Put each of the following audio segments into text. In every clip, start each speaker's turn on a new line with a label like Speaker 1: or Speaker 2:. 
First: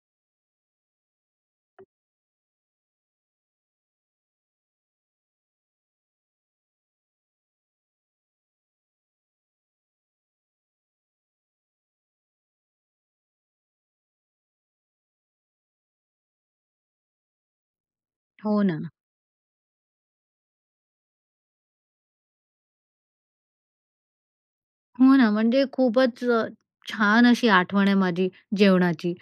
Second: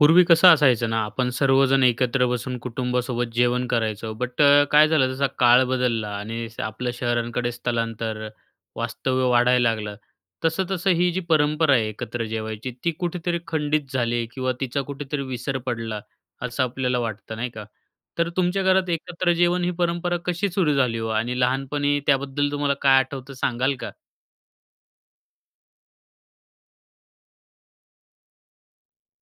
Speaker 1: पूर्वी कसं असायचं ना आपण सर्वजण एकत्र बसून कुटुंबासोबत जेवण करायचो. बट काय झालं, जसा काळ बदलला. आणि आपलं शहरांकडे स्थलांतर वास्तव्य वाढायला लागलं. तसं-तसं ही जी परंपरा आहे एकत्र जेवायची ती कुठेतरी खंडित झाली किंवा तिचा कुठेतरी विसर पडला असं आपल्याला वाटतं नाही का. तर तुमच्या
Speaker 2: हो
Speaker 1: घरात
Speaker 2: ना.
Speaker 1: एकत्र जेवण ही परंपरा कशी सुरू झाली हो आणि लहानपणी त्याबद्दल तुम्हाला काय आठवतं सांगाल का?
Speaker 2: हो ना, म्हणजे खूपच अ, छान अशी आठवण आहे माझी जेवणाची.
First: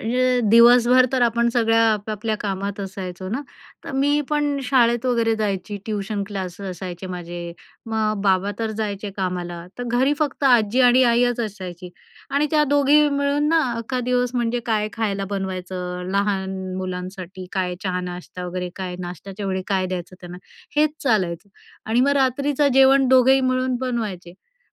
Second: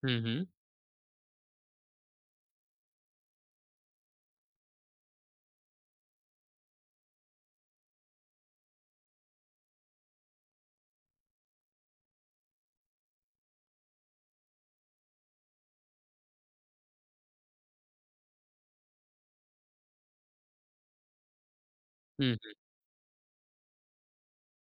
Speaker 2: अ,
Speaker 1: हं, हं.
Speaker 2: दिवसभर तर आपण सगळ्या आपापल्या कामात असायचो ना. तर मी पण शाळेत वगैरे जायची, ट्यूशन क्लास असायचे माझे. मग बाबा तर जायचे कामाला, तर घरी फक्त आजी आणि आईच असायची. आणि त्या दोघी मिळून ना अख्खा दिवस म्हणजे काय खायला बनवायचं, लहान मुलांसाठी काय, चहा नाश्ता वगैरे, काय नाश्त्याच्या वेळी काय द्यायचं त्यांना, हेच चालायचं. आणि मग
Speaker 1: हं, हं.
Speaker 2: रात्रीचं जेवण दोघंही मिळून बनवायचे,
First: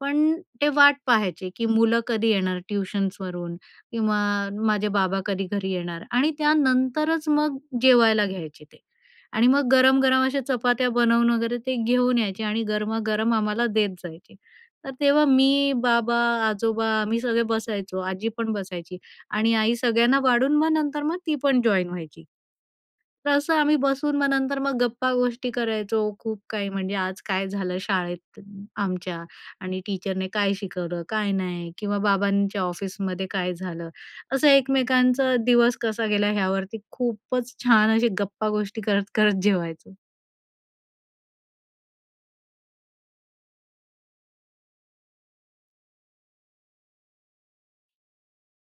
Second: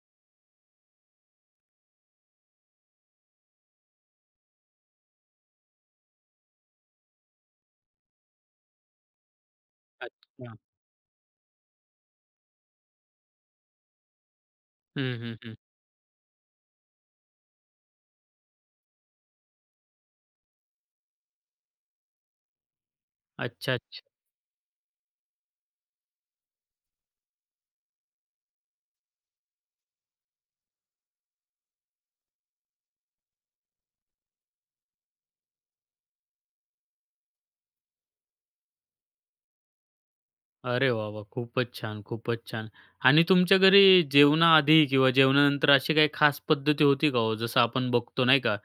Speaker 2: पण ते वाट पाहायचे की, मुलं कधी येणार ट्युशन्सवरून किंवा माझे बाबा कधी घरी येणार. आणि त्यानंतरच मग जेवायला घ्यायचे ते, आणि मग गरम-गरम अशा
Speaker 1: अच्छा.
Speaker 2: चपात्या बनवून वगैरे ते घेऊन यायचे आणि गरमागरम आम्हाला देत जायचे. तर
Speaker 1: हं,
Speaker 2: तेव्हा
Speaker 1: हं, हं.
Speaker 2: मी, बाबा, आजोबा, आम्ही सगळे बसायचो, आजी पण बसायची. आणि आई सगळ्यांना वाढून, मग नंतर मग ती पण जॉइन व्हायची. तर असं
Speaker 1: अच्छा,
Speaker 2: आम्ही
Speaker 1: अच्छा.
Speaker 2: बसून मग नंतर मग गप्पा गोष्टी करायचो, खूप काही, म्हणजे आज काय झालं शाळेत आमच्या आणि टीचरने काय शिकवलं काय नाही किंवा बाबांच्या ऑफिसमध्ये काय झालं, असं एकमेकांचा दिवस कसा गेला ह्यावरती खूपच छान अशी गप्पा गोष्टी करत करत जेवायचो.
Speaker 1: अरे वाह! वाह! खूपच छान! खूपच छान! आणि तुमच्या घरी जेवणाआधी किंवा जेवणानंतर अशी काही खास पद्धती होती का हो? जसं आपण बघतो नाही का,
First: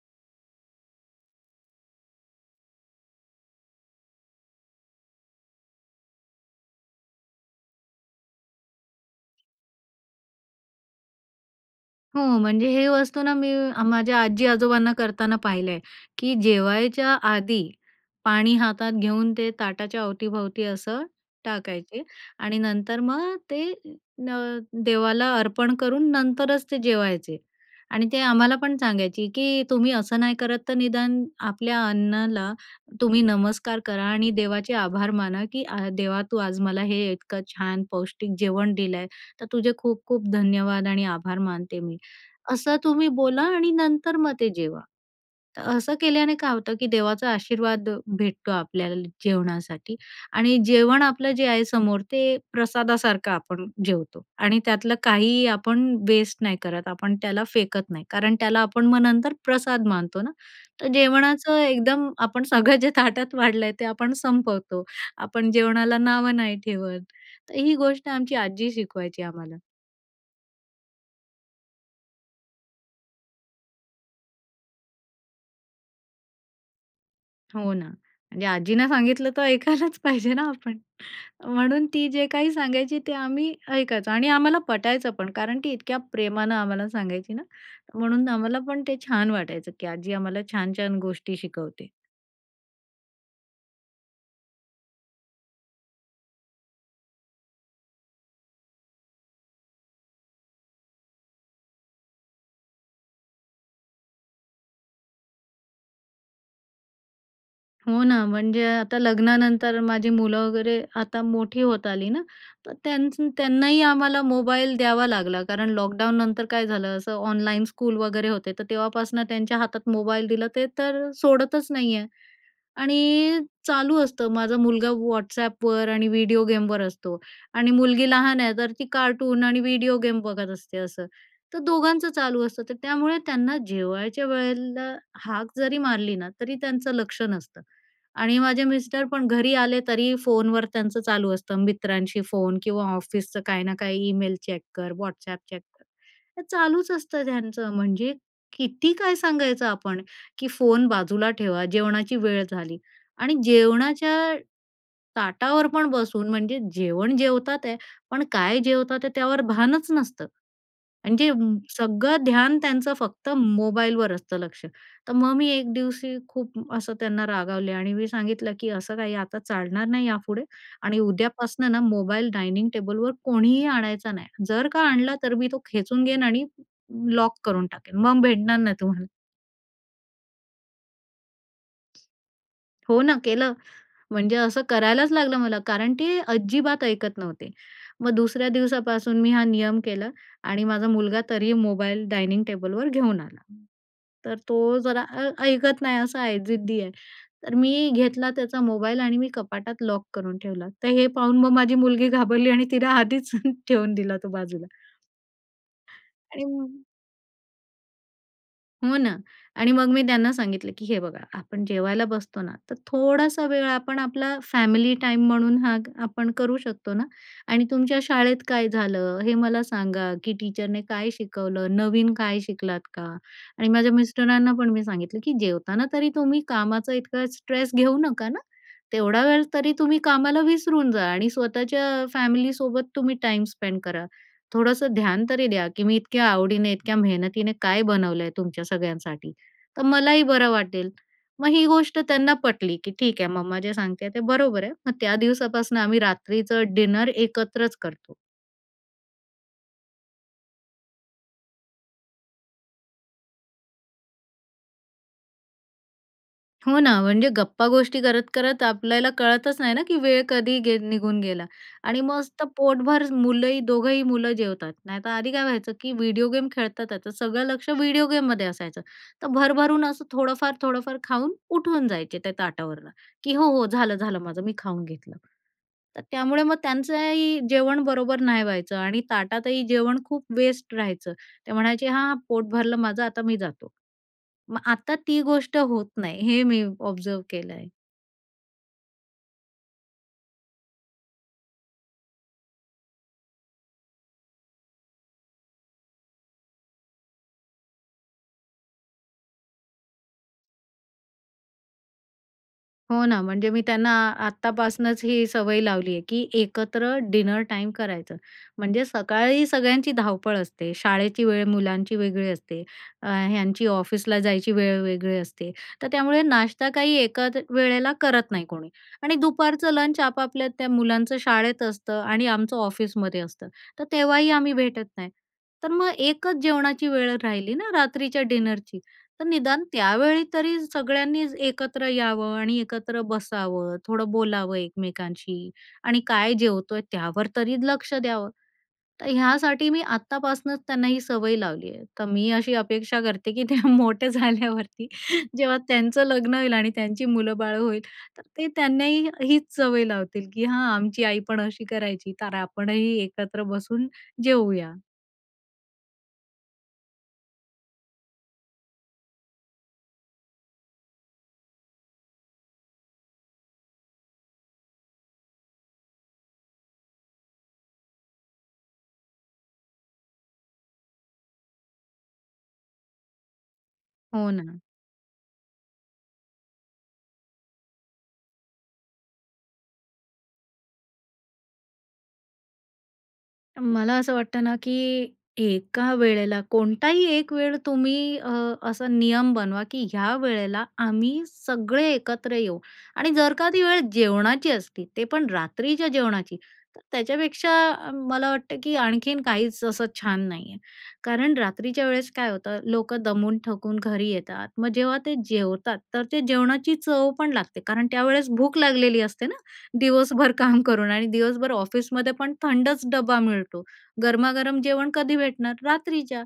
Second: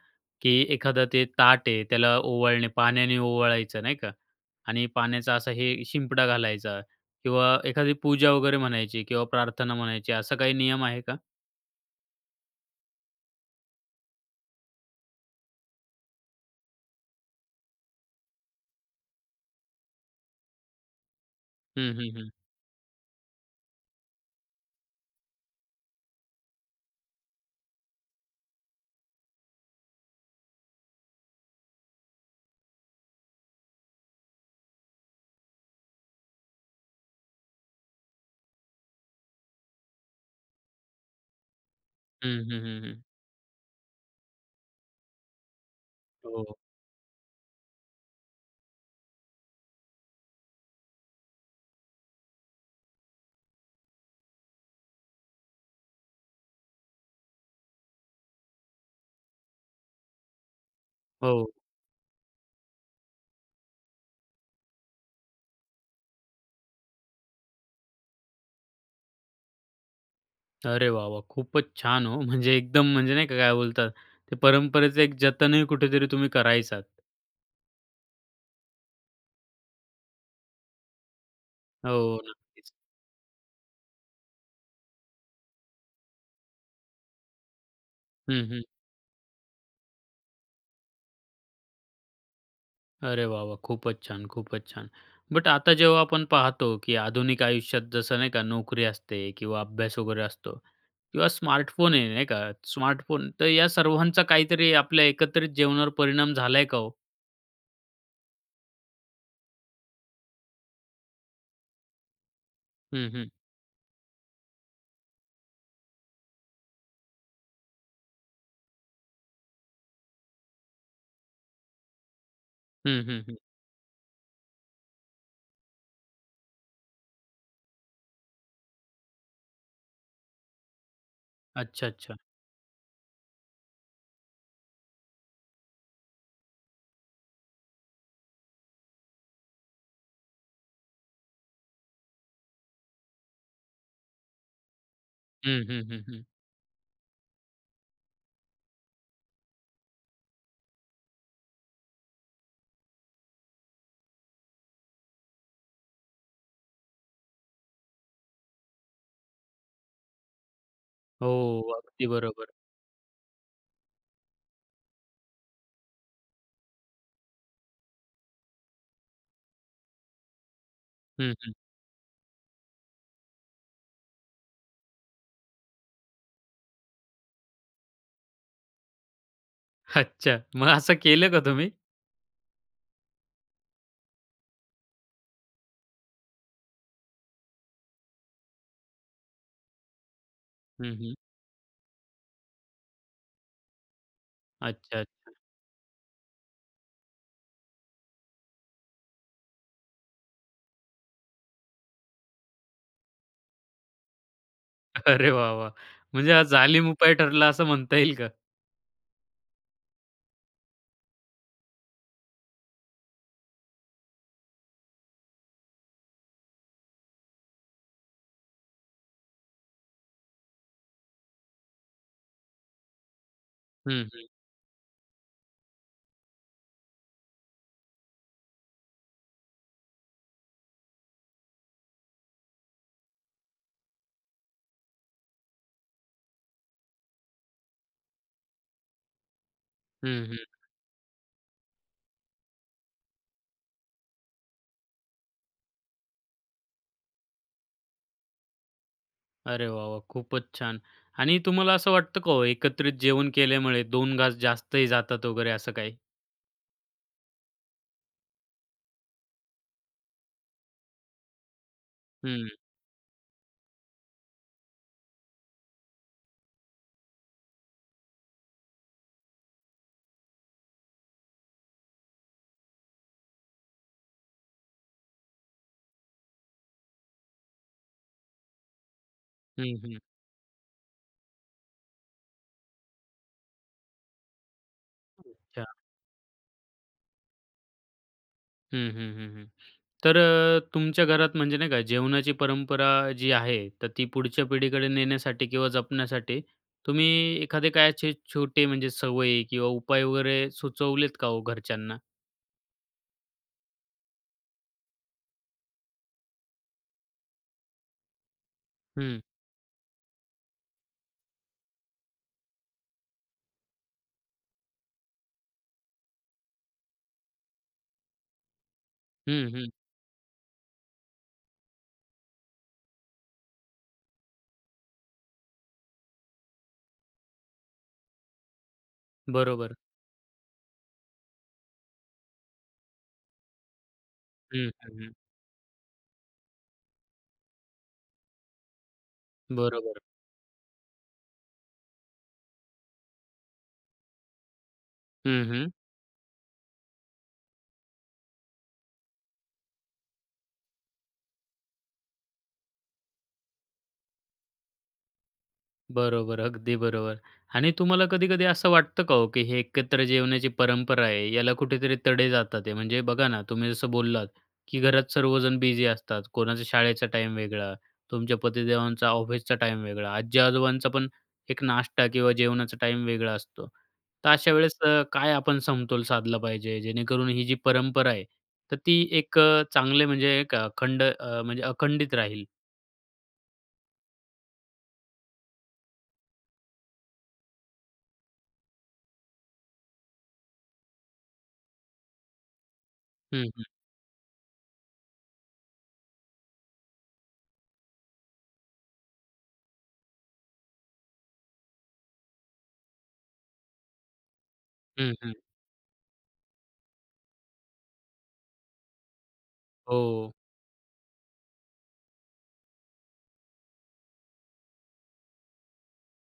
Speaker 1: की एखादा ते ताट आहे त्याला ओवाळणे पाण्याने ओवाळायचं नाही का, आणि पाण्याचा असा हे शिंपडा घालायचा किंवा एखादी पूजा वगैरे म्हणायची किंवा प्रार्थना म्हणायची, असा काही नियम आहे का?
Speaker 2: हो म्हणजे, हे वस्तू ना मी माझ्या आजी-आजोबांना करताना पाहिलं आहे की जेवायच्या आधी पाणी हातात घेऊन ते ताटाच्या अवतीभवती असं
Speaker 1: हं,
Speaker 2: टाकायचे
Speaker 1: हं. हं.
Speaker 2: आणि नंतर मग ते न देवाला अर्पण करून नंतरच ते जेवायचे. आणि ते आम्हालापण सांगायची, की तुम्ही असं नाही करत तर निदान आपल्या अन्नाला तुम्ही नमस्कार करा आणि देवाचे आभार माना, की अ, देवा तू आज मला हे इतकं छान पौष्टिक जेवण दिलं आहे. तर तुझे खूप-खूप धन्यवाद आणि आभार मानते मी.
Speaker 1: हं, हं.
Speaker 2: असं
Speaker 1: हं, हं.
Speaker 2: तुम्ही बोला आणि नंतर मग ते जेवा. तर असं केल्याने काय
Speaker 1: हो.
Speaker 2: होतं, की देवाचा आशीर्वाद भेटतो आपल्याला जेवणासाठी आणि जेवण आपलं जे आहे समोर ते प्रसादासारखं आपण जेवतो आणि त्यातलं काहीही आपण वेस्ट नाही करत आपण त्याला फेकत नाही. कारण त्याला आपण मग नंतर प्रसाद मानतो ना, तर
Speaker 1: हो.
Speaker 2: जेवणाचं एकदम आपण सगळं जे ताटात वाढलं आहे ते आपण संपवतो. आपण जेवणाला नावं नाही ठेवत. तर ही गोष्ट आमची आजी शिकवायची आम्हाला.
Speaker 1: अरे वाह! वाह! खूपच छान हो! म्हणजे एकदम म्हणजे नाही का काय बोलतात ते परंपरेचं एक जतनही कुठेतरी तुम्ही करायचात.
Speaker 2: हो ना. आणि आजींना सांगितलं तर ऐकायलाच पाहिजे ना आपण. म्हणून
Speaker 1: हो,
Speaker 2: ती
Speaker 1: हो,
Speaker 2: जे काही
Speaker 1: नक्कीच.
Speaker 2: सांगायची ते आम्ही ऐकायचो आणि आम्हाला पटायचं पण. कारण ती इतक्या प्रेमानं आम्हाला सांगायची ना, म्हणून
Speaker 1: हं,
Speaker 2: आम्हाला
Speaker 1: हं.
Speaker 2: पण ते छान वाटायचं की आजी आम्हाला छान-छान गोष्टी शिकवते.
Speaker 1: अरे वाह वाह खूपच छान! खूपच छान! बट आता जेव्हा आपण पाहतो की आधुनिक आयुष्यात जसं नाही का नोकरी असते किंवा अभ्यास वगैरे असतो किंवा स्मार्टफोन आहे, नाही का. स्मार्टफोन तर या सर्वांचा काहीतरी आपल्या एकत्रित जीवनावर परिणाम झाला आहे का ओ?
Speaker 2: हो ना, म्हणजे आता लग्नानंतर माझी मुलं वगैरे आता मोठी होत आली ना, तर
Speaker 1: हं,
Speaker 2: त्यांचं
Speaker 1: हं.
Speaker 2: त्यांनाही आम्हाला मोबाईल द्यावा लागला. कारण लॉकडाऊननंतर काय झालं असं ऑनलाईन स्कूल वगैरे होते, तर तेव्हापासून त्यांच्या हातात मोबाईल दिलं, ते तर सोडतच नाही आहे.
Speaker 1: हं, हं, हं.
Speaker 2: आणि चालू असतं, माझा मुलगा WhatsAppवर आणि व्हिडिओ गेमवर असतो आणि मुलगी लहान आहे तर ती कार्टून आणि व्हिडिओ गेम बघत असते असं, तर
Speaker 1: अच्छा,
Speaker 2: दोघांचं
Speaker 1: अच्छा.
Speaker 2: चालू असतं. तर त्यामुळे त्यांना जेवायच्या वेळेला हाक जरी मारली ना तरी त्यांचं लक्ष नसतं. आणि माझे मिस्टर पण घरी आले तरी फोनवर त्यांचं चालू असतं, मित्रांशी फोन किंवा ऑफिसचं काही ना काही ईमेल चेक कर, WhatsApp चेक
Speaker 1: हं, हं,
Speaker 2: कर,
Speaker 1: हं, हं.
Speaker 2: हे चालूच असतं त्यांचं. म्हणजे किती काय सांगायचं आपण की फोन बाजूला ठेवा, जेवणाची वेळ झाली. आणि जेवणाच्या ताटावर पण बसून म्हणजे जेवण जेवतात आहे पण काय जेवतात ते त्यावर भानच नसतं. आणि जे
Speaker 1: हो, अगदी
Speaker 2: सगळं
Speaker 1: बरोबर.
Speaker 2: ध्यान त्यांचं फक्त मोबाईलवर असतं लक्ष, तर मग मी एक दिवशी खूप असं त्यांना रागावले आणि मी सांगितलं की असं काही आता चालणार नाही यापुढे. आणि
Speaker 1: हं, हं.
Speaker 2: उद्यापासनं ना मोबाईल डायनिंग टेबलवर कोणीही आणायचा नाही, जर का आणला तर मी तो खेचून घेईन आणि लॉक करून टाकेन, मग भेटणार नाही तुम्हाला.
Speaker 1: अच्छा मग असं केलं का तुम्ही?
Speaker 2: हो ना केलं. म्हणजे असं करायलाच लागलं मला, कारण ती अजिबात ऐकत नव्हते. मग दुसऱ्या दिवसापासून मी हा नियम केला आणि माझा
Speaker 1: हं, हं.
Speaker 2: मुलगा तरीही मोबाईल डायनिंग टेबलवर घेऊन आला. तर तो
Speaker 1: अच्छा,
Speaker 2: जरा अ,
Speaker 1: अच्छा.
Speaker 2: ऐकत नाही असं आहे जिद्दी आहे. तर मी घेतला त्याचा मोबाईल आणि मी कपाटात लॉक करून ठेवला. तर हे पाहून मग माझी मुलगी घाबरली आणि तिला आधीच ठेवून दिला तो बाजूला.
Speaker 1: अरे वाह, वाह! म्हणजे हा
Speaker 2: आणि म
Speaker 1: जालीम उपाय ठरला असं म्हणता येईल का?
Speaker 2: हो ना. आणि मग मी त्यांना सांगितलं की हे बघा आपण जेवायला बसतो ना, तर थोडासा वेळ आपण आपला फॅमिली टाईम म्हणून हा आपण करू शकतो ना. आणि तुमच्या शाळेत काय झालं हे मला सांगा, की टीचरने काय शिकवलं? नवीन काय शिकलात का? आणि माझ्या
Speaker 1: हं, हं.
Speaker 2: मिस्टरांना पण मी सांगितलं की जेवताना तरी तुम्ही कामाचा इतका स्ट्रेस घेऊ नका ना. तेवढा वेळ तरी तुम्ही कामाला विसरून जा, आणि स्वतःच्या फॅमिलीसोबत तुम्ही टाईम स्पेंड करा. थोडंसं ध्यान तरी द्या की मी इतक्या आवडीने, इतक्या मेहनतीने काय बनवलं आहे तुमच्या सगळ्यांसाठी, तर मलाही
Speaker 1: हं,
Speaker 2: बरं
Speaker 1: हं.
Speaker 2: वाटेल. मग ही गोष्ट त्यांना पटली की ठीक आहे. मम्मा जे सांगते ते बरोबर आहे. मग त्या दिवसापासनं आम्ही रात्रीचं डिनर एकत्रच करतो.
Speaker 1: अरे वा! वा! खूपच छान. आणि तुम्हाला असं वाटतं का हो, एकत्रित जेवण केल्यामुळे दोन घास जास्तही जातात वगैरे असं काही?
Speaker 2: हो ना, म्हणजे गप्पा गोष्टी करत करत आपल्याला कळतच नाही ना की वेळ कधी गे निघून गेला आणि मस्त
Speaker 1: हं.
Speaker 2: पोटभर मुलंही, दोघंही मुलं जेवतात. नाहीतर आधी काय व्हायचं की व्हिडिओ गेम खेळतात, तर सगळं लक्ष व्हिडिओ गेममध्ये असायचं, तर भरभरून असं थोडंफार-थोडंफार खाऊन उठून जायचे त्या ताटावरनं की "हो हो, झालं-झालं माझं, मी खाऊन घेतलं." तर त्यामुळे मग त्यांचंही जेवण बरोबर नाही व्हायचं आणि ताटातही
Speaker 1: हं, हं.
Speaker 2: जेवण खूप वेस्ट राहायचं. ते म्हणायचे, "हां पोट भरलं माझं, आता मी जातो." मग आता ती गोष्ट
Speaker 1: हां.
Speaker 2: होत नाही, हे मी ऑब्झर्व्ह केलंय.
Speaker 1: हं, हं, हं, हं. तर अ, तुमच्या घरात म्हणजे नाही का, जेवणाची परंपरा जी आहे तर ती पुढच्या पिढीकडे नेण्यासाठी किंवा जपण्यासाठी, तुम्ही एखादे काय असे छोटे म्हणजे सवयी किंवा उपाय वगैरे सुचवलेत का हो घरच्यांना?
Speaker 2: हो ना, म्हणजे मी त्यांना आत्तापासनंच ही सवय लावली आहे की एकत्र डिनर टाईम करायचं. म्हणजे
Speaker 1: हं.
Speaker 2: सकाळी सगळ्यांची धावपळ असते, शाळेची वेळ मुलांची वेगळी असते, ह्यांची ऑफिसला जायची वेळ वेगळी असते, तर त्यामुळे नाश्ता काही एकाच वेळेला करत नाही कोणी. आणि
Speaker 1: हं, हं.
Speaker 2: दुपारचं लंच आपापल्या त्या मुलांचं शाळेत असतं आणि आमचं ऑफिसमध्ये असतं, तर तेव्हाही आम्ही भेटत नाही. तर मग एकच जेवणाची वेळ राहिली ना, रात्रीच्या डिनरची. तर निदान
Speaker 1: बरोबर.
Speaker 2: त्यावेळी तरी सगळ्यांनी एकत्र यावं आणि एकत्र बसावं, थोडं बोलावं
Speaker 1: हं, हं, हं.
Speaker 2: एकमेकांशी आणि काय जेवतोय त्यावर तरी लक्ष द्यावं. तर ह्यासाठी मी
Speaker 1: बरोबर.
Speaker 2: आत्तापासनंच त्यांना ही सवय लावली आहे. तर मी अशी अपेक्षा करते की ते मोठे झाल्यावरती,
Speaker 1: हं,
Speaker 2: जेव्हा
Speaker 1: हं.
Speaker 2: त्यांचं लग्न होईल आणि त्यांची मुलंबाळं होईल, तर ते त्यांनाही हीच सवय लावतील की "हां, आमची आई पण अशी करायची, तर आपणही एकत्र बसून जेवूया."
Speaker 1: बरोबर, अगदी बरोबर. आणि तुम्हाला कधी-कधी असं वाटतं का हो, की हे एकत्र जेवणाची परंपरा आहे याला कुठेतरी तडे जातात ते? म्हणजे बघा ना तुम्ही जसं बोललात, की घरात सर्वजण बिझी असतात, कोणाचा शाळेचा टाईम वेगळा, तुमच्या पतीदेवांचा ऑफिसचा टाईम वेगळा, आजी-आजोबांचापण एक नाष्टा किंवा जेवणाचा टाईम वेगळा असतो,
Speaker 2: हो
Speaker 1: तर अशा
Speaker 2: ना.
Speaker 1: वेळेस काय आपण समतोल साधला पाहिजे जेणेकरून ही, जी परंपरा आहे तर ती एक चांगले म्हणजे एक खंड म्हणजे अखंडित राहील?
Speaker 2: मला असं वाटतं ना, की एका वेळेला कोणताही एक वेळ तुम्ही अ, असा नियम बनवा, की या वेळेला आम्ही सगळे एकत्र येऊ. आणि जर
Speaker 1: हं,
Speaker 2: का ती
Speaker 1: हं.
Speaker 2: वेळ जेवणाची असती, ते पण रात्रीच्या जेवणाची, तर त्याच्यापेक्षा मला वाटतं, की आणखीन काहीच असं छान नाही आहे. कारण रात्रीच्या वेळेस काय होतं, लोकं दमून थकून घरी येतात, मग जेव्हा
Speaker 1: हं,
Speaker 2: ते
Speaker 1: हं.
Speaker 2: जेवतात तर ते जेवणाची चवपण लागते. कारण त्यावेळेस भूक लागलेली असते ना, दिवसभर
Speaker 1: हो.
Speaker 2: काम करून आणि दिवसभर ऑफिसमध्येपण थंडच डबा मिळतो, गरमागरम जेवण कधी भेटणार? रात्रीच्या.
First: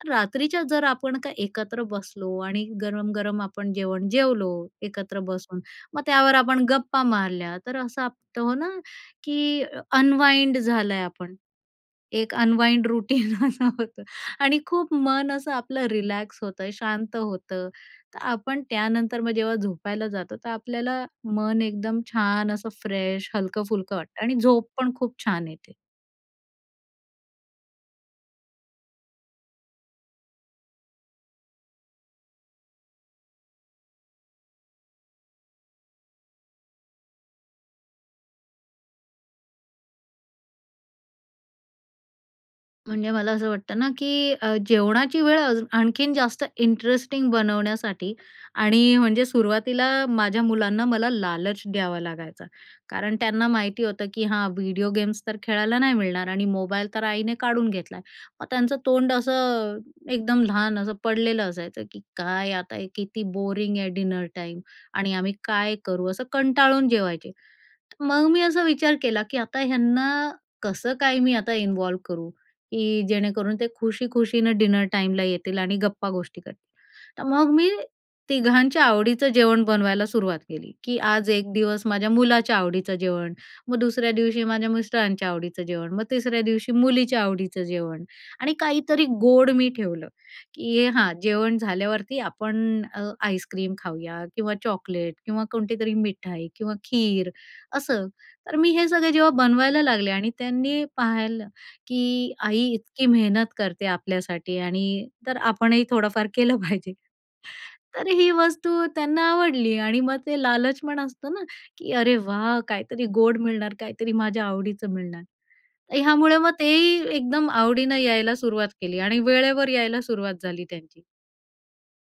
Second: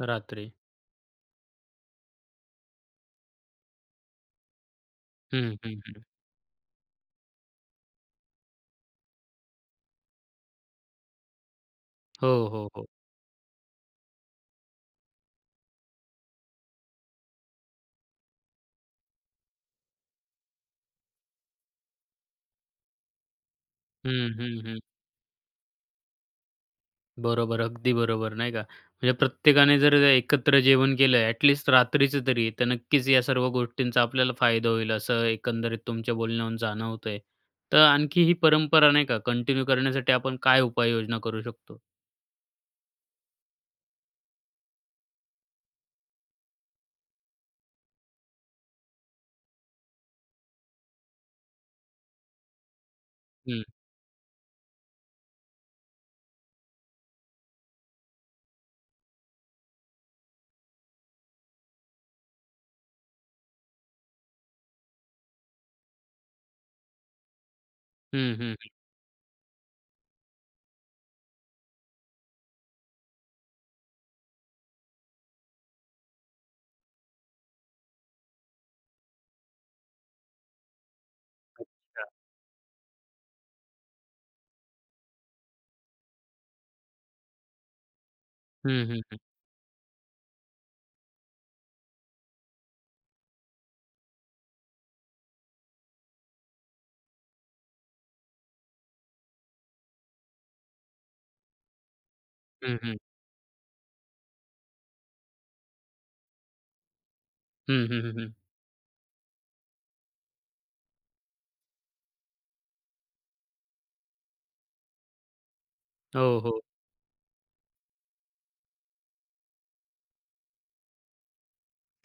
Speaker 1: रात्री.
Speaker 2: रात्रीच्या जर आपण का एकत्र बसलो आणि गरम-गरम आपण जेवण जेवलो एकत्र
Speaker 1: हं,
Speaker 2: बसून,
Speaker 1: हं.
Speaker 2: मग
Speaker 1: हं.
Speaker 2: त्यावर आपण गप्पा मारल्या, तर असं [unintelligible] तो ना, की अनवाइंड झालंय आपण. एक
Speaker 1: हो, हो. हो.
Speaker 2: अनवाइंड रूटीन असं होतं. आणि खूप मन असं आपलं रिलॅक्स होतं, शांत होतं. तर आपण त्यानंतर मग जेव्हा झोपायला जातो, तर आपल्याला मन एकदम छान असं फ्रेश, हलकं-फुलकं वाटतं
Speaker 1: हं,
Speaker 2: आणि
Speaker 1: हं.
Speaker 2: झोप
Speaker 1: हं.
Speaker 2: पण खूप छान येते.
Speaker 1: बरोबर, अगदी बरोबर नाही का. म्हणजे प्रत्येकाने जर एकत्र जेवण केलं, एटलीस्ट रात्रीचं तरी तर, नक्कीच या सर्व गोष्टींचा आपल्याला फायदा होईल. असं एकंदरीत तुमच्या बोलण्यावरून जाणवतंय. तर आणखी ही परंपरा नाही का कंटिन्यू करण्यासाठी आपण काय उपाययोजना करू शकतो?
Speaker 2: म्हणजे मला असं वाटतं ना, की जेवणाची वेळ अज आणखीन जास्त इंटरेस्टिंग बनवण्यासाठी आणि म्हणजे सुरुवातीला माझ्या मुलांना मला लालच द्यावा लागायचा. कारण त्यांना
Speaker 1: हं.
Speaker 2: माहिती होतं की हां व्हिडिओ गेम्स तर खेळायला नाही मिळणार आणि मोबाईल तर आईने काढून घेतला आहे. मग त्यांचं तोंड असं, एकदम लहान असं पडलेलं असायचं की "काय आता हे किती बोरिंग आहे डिनर टाईम आणि आम्ही काय करू." असं कंटाळून जेवायचे. मग
Speaker 1: हं,
Speaker 2: मी
Speaker 1: हं,
Speaker 2: असा
Speaker 1: हं.
Speaker 2: विचार केला की आता ह्यांना कसं काय मी आता इन्वॉल्व करू की जेणेकरून ते खुशी खुशीनं डिनर टाईमला येतील आणि गप्पा-गोष्टी करतील. तर मग मी तिघांच्या आवडीचं जेवण बनवायला सुरुवात केली, की आज एक दिवस
Speaker 1: अच्छा.
Speaker 2: माझ्या मुलाच्या आवडीचं जेवण, मग दुसऱ्या दिवशी माझ्या मिस्टरांच्या आवडीचं जेवण, मग तिसऱ्या दिवशी मुलीच्या आवडीचं जेवण आणि
Speaker 1: हं, हं,
Speaker 2: काहीतरी
Speaker 1: हं.
Speaker 2: गोड मी ठेवलं की हां, जेवण झाल्यावरती आपण अ, आईस्क्रीम खाऊया किंवा चॉकलेट किंवा कोणतीतरी मिठाई किंवा खीर असं. तर मी हे सगळं जेव्हा बनवायला लागले आणि त्यांनी पाहिलं की आई
Speaker 1: हं, हं.
Speaker 2: इतकी मेहनत करते आपल्यासाठी, आणि तर आपणही थोडंफार केलं पाहिजे
Speaker 1: हं,
Speaker 2: तर
Speaker 1: हं,
Speaker 2: ही
Speaker 1: हं.
Speaker 2: वस्तू त्यांना आवडली. आणि मग ते लालचपण असतं ना, की "अरे वाह! काहीतरी गोड मिळणार, काहीतरी माझ्या आवडीचं मिळणार."
Speaker 1: हो,
Speaker 2: ह्यामुळं मग
Speaker 1: हो.
Speaker 2: तेही एकदम आवडीनं यायला सुरुवात केली आणि वेळेवर यायला सुरुवात झाली त्यांची.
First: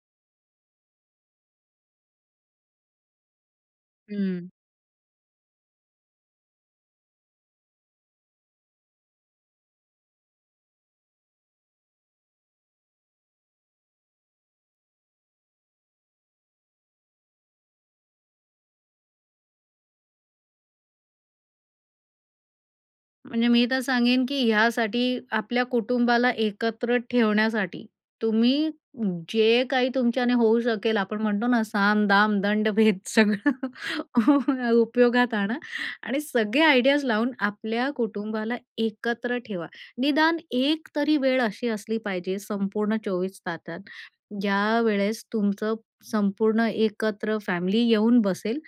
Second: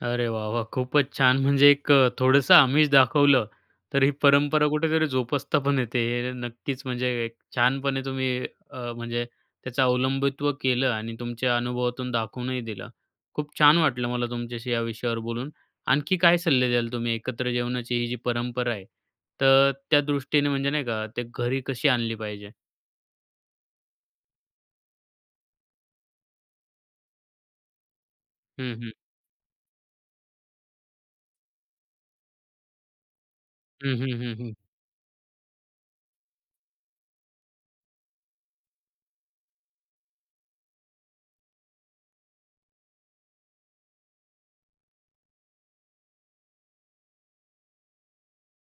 Speaker 1: अरे वाह वाह! खूपच छान! म्हणजे एक अ, थोडंसं आमिष दाखवलं, तर ही
Speaker 2: हम्म.
Speaker 1: परंपरा कुठेतरी जोपासता पण येते. हे नक्कीच म्हणजे एक छानपणे तुम्ही, अ, म्हणजे त्याचं अवलंबित्व केलं आणि तुमच्या अनुभवातून दाखवूनही दिलं. खूप छान वाटलं मला तुमच्याशी या विषयावर बोलून. आणखी काय सल्ले द्याल तुम्ही, एकत्र जेवणाची ही जी परंपरा आहे, तर त्यादृष्टीने, म्हणजे नाही का, ते घरी कशी आणली पाहिजे?
Speaker 2: म्हणजे मी तर सांगेन की ह्यासाठी, आपल्या कुटुंबाला एकत्र ठेवण्यासाठी, तुम्ही
Speaker 1: हं, हं.
Speaker 2: जे काही तुमच्याने होऊ शकेल, आपण म्हणतो ना. साम, दाम, दंड, भेद.
Speaker 1: हं, हं, हं, हं.
Speaker 2: सगळं उपयोगात आणा. आणि सगळे आयडियाज लावून आपल्या कुटुंबाला एकत्र ठेवा. निदान एक तरी वेळ अशी असली पाहिजे संपूर्ण 24 तासात, ज्यावेळेस तुमचं संपूर्ण एकत्र फॅमिली येऊन बसेल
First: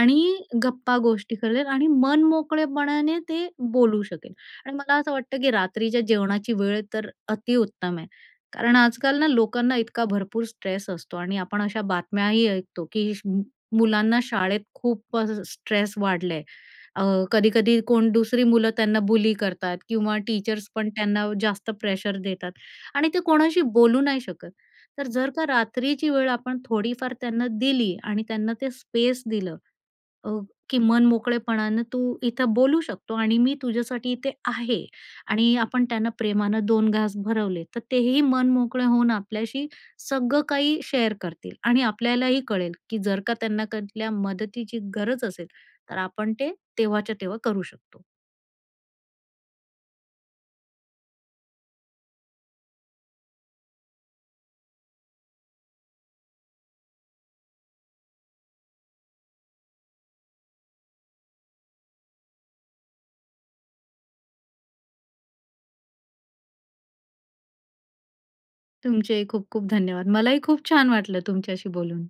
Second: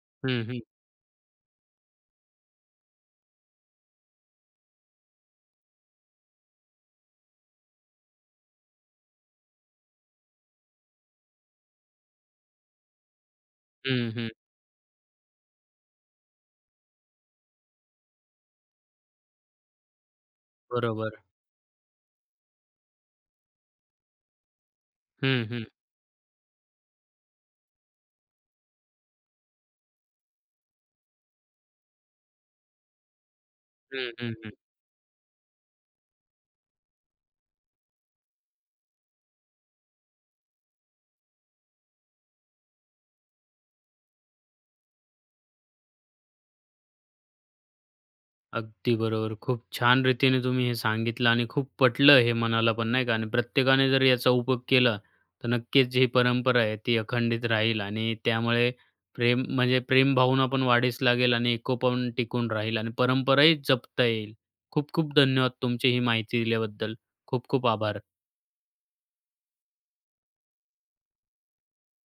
Speaker 2: आणि
Speaker 1: हं, हं.
Speaker 2: गप्पा गोष्टी करेल आणि मनमोकळेपणाने ते बोलू शकेल. आणि मला असं वाटतं की रात्रीच्या जेवणाची वेळ तर अतिउत्तम आहे कारण आजकाल ना लोकांना इतका भरपूर स्ट्रेस असतो .आणि आपण अशा बातम्याही ऐकतो की
Speaker 1: हं,
Speaker 2: मुलांना
Speaker 1: हं.
Speaker 2: शाळेत खूपच स्ट्रेस वाढला आहे. अ, कधी-कधी कोण दुसरी मुलं त्यांना बुली करतात किंवा टीचर्स पण
Speaker 1: बरोबर.
Speaker 2: त्यांना जास्त प्रेशर देतात. आणि ते कोणाशी बोलू नाही शकत. तर जर
Speaker 1: हं,
Speaker 2: का
Speaker 1: हं.
Speaker 2: रात्रीची वेळ आपण थोडीफार त्यांना दिली आणि त्यांना ते स्पेस दिलं अ, की मन मोकळेपणानं तू इथं बोलू शकतो. आणि मी
Speaker 1: हं,
Speaker 2: तुझ्यासाठी इथे
Speaker 1: हं, हं.
Speaker 2: आहे. आणि आपण त्यांना प्रेमानं 2 घास भरवले, तर तेही मन मोकळे होऊन आपल्याशी सगळं काही शेअर करतील आणि आपल्यालाही कळेल की, जर का त्यांना कुठल्या मदतीची गरज असेल, तर आपण ते तेव्हाच्या तेव्हा करू शकतो.
Speaker 1: अगदी बरोबर. खूप छान रीतीने तुम्ही हे सांगितलं आणि खूप पटलं हे मनाला पण, नाही का. आणि प्रत्येकाने जर याचा उपयोग केला, तर नक्कीच जी परंपरा आहे, ती अखंडित राहील. आणि त्यामुळे प्रेम, म्हणजे प्रेम भावना पण वाढीस लागेल. आणि एकोपा पण टिकून राहील आणि परंपराही जपता येईल. खूप-खूप धन्यवाद तुमची ही माहिती दिल्याबद्दल. खूप-खूप आभार.
Speaker 2: तुमचेही खूप-खूप धन्यवाद. मला ही खूप छान वाटलं तुमच्याशी बोलून.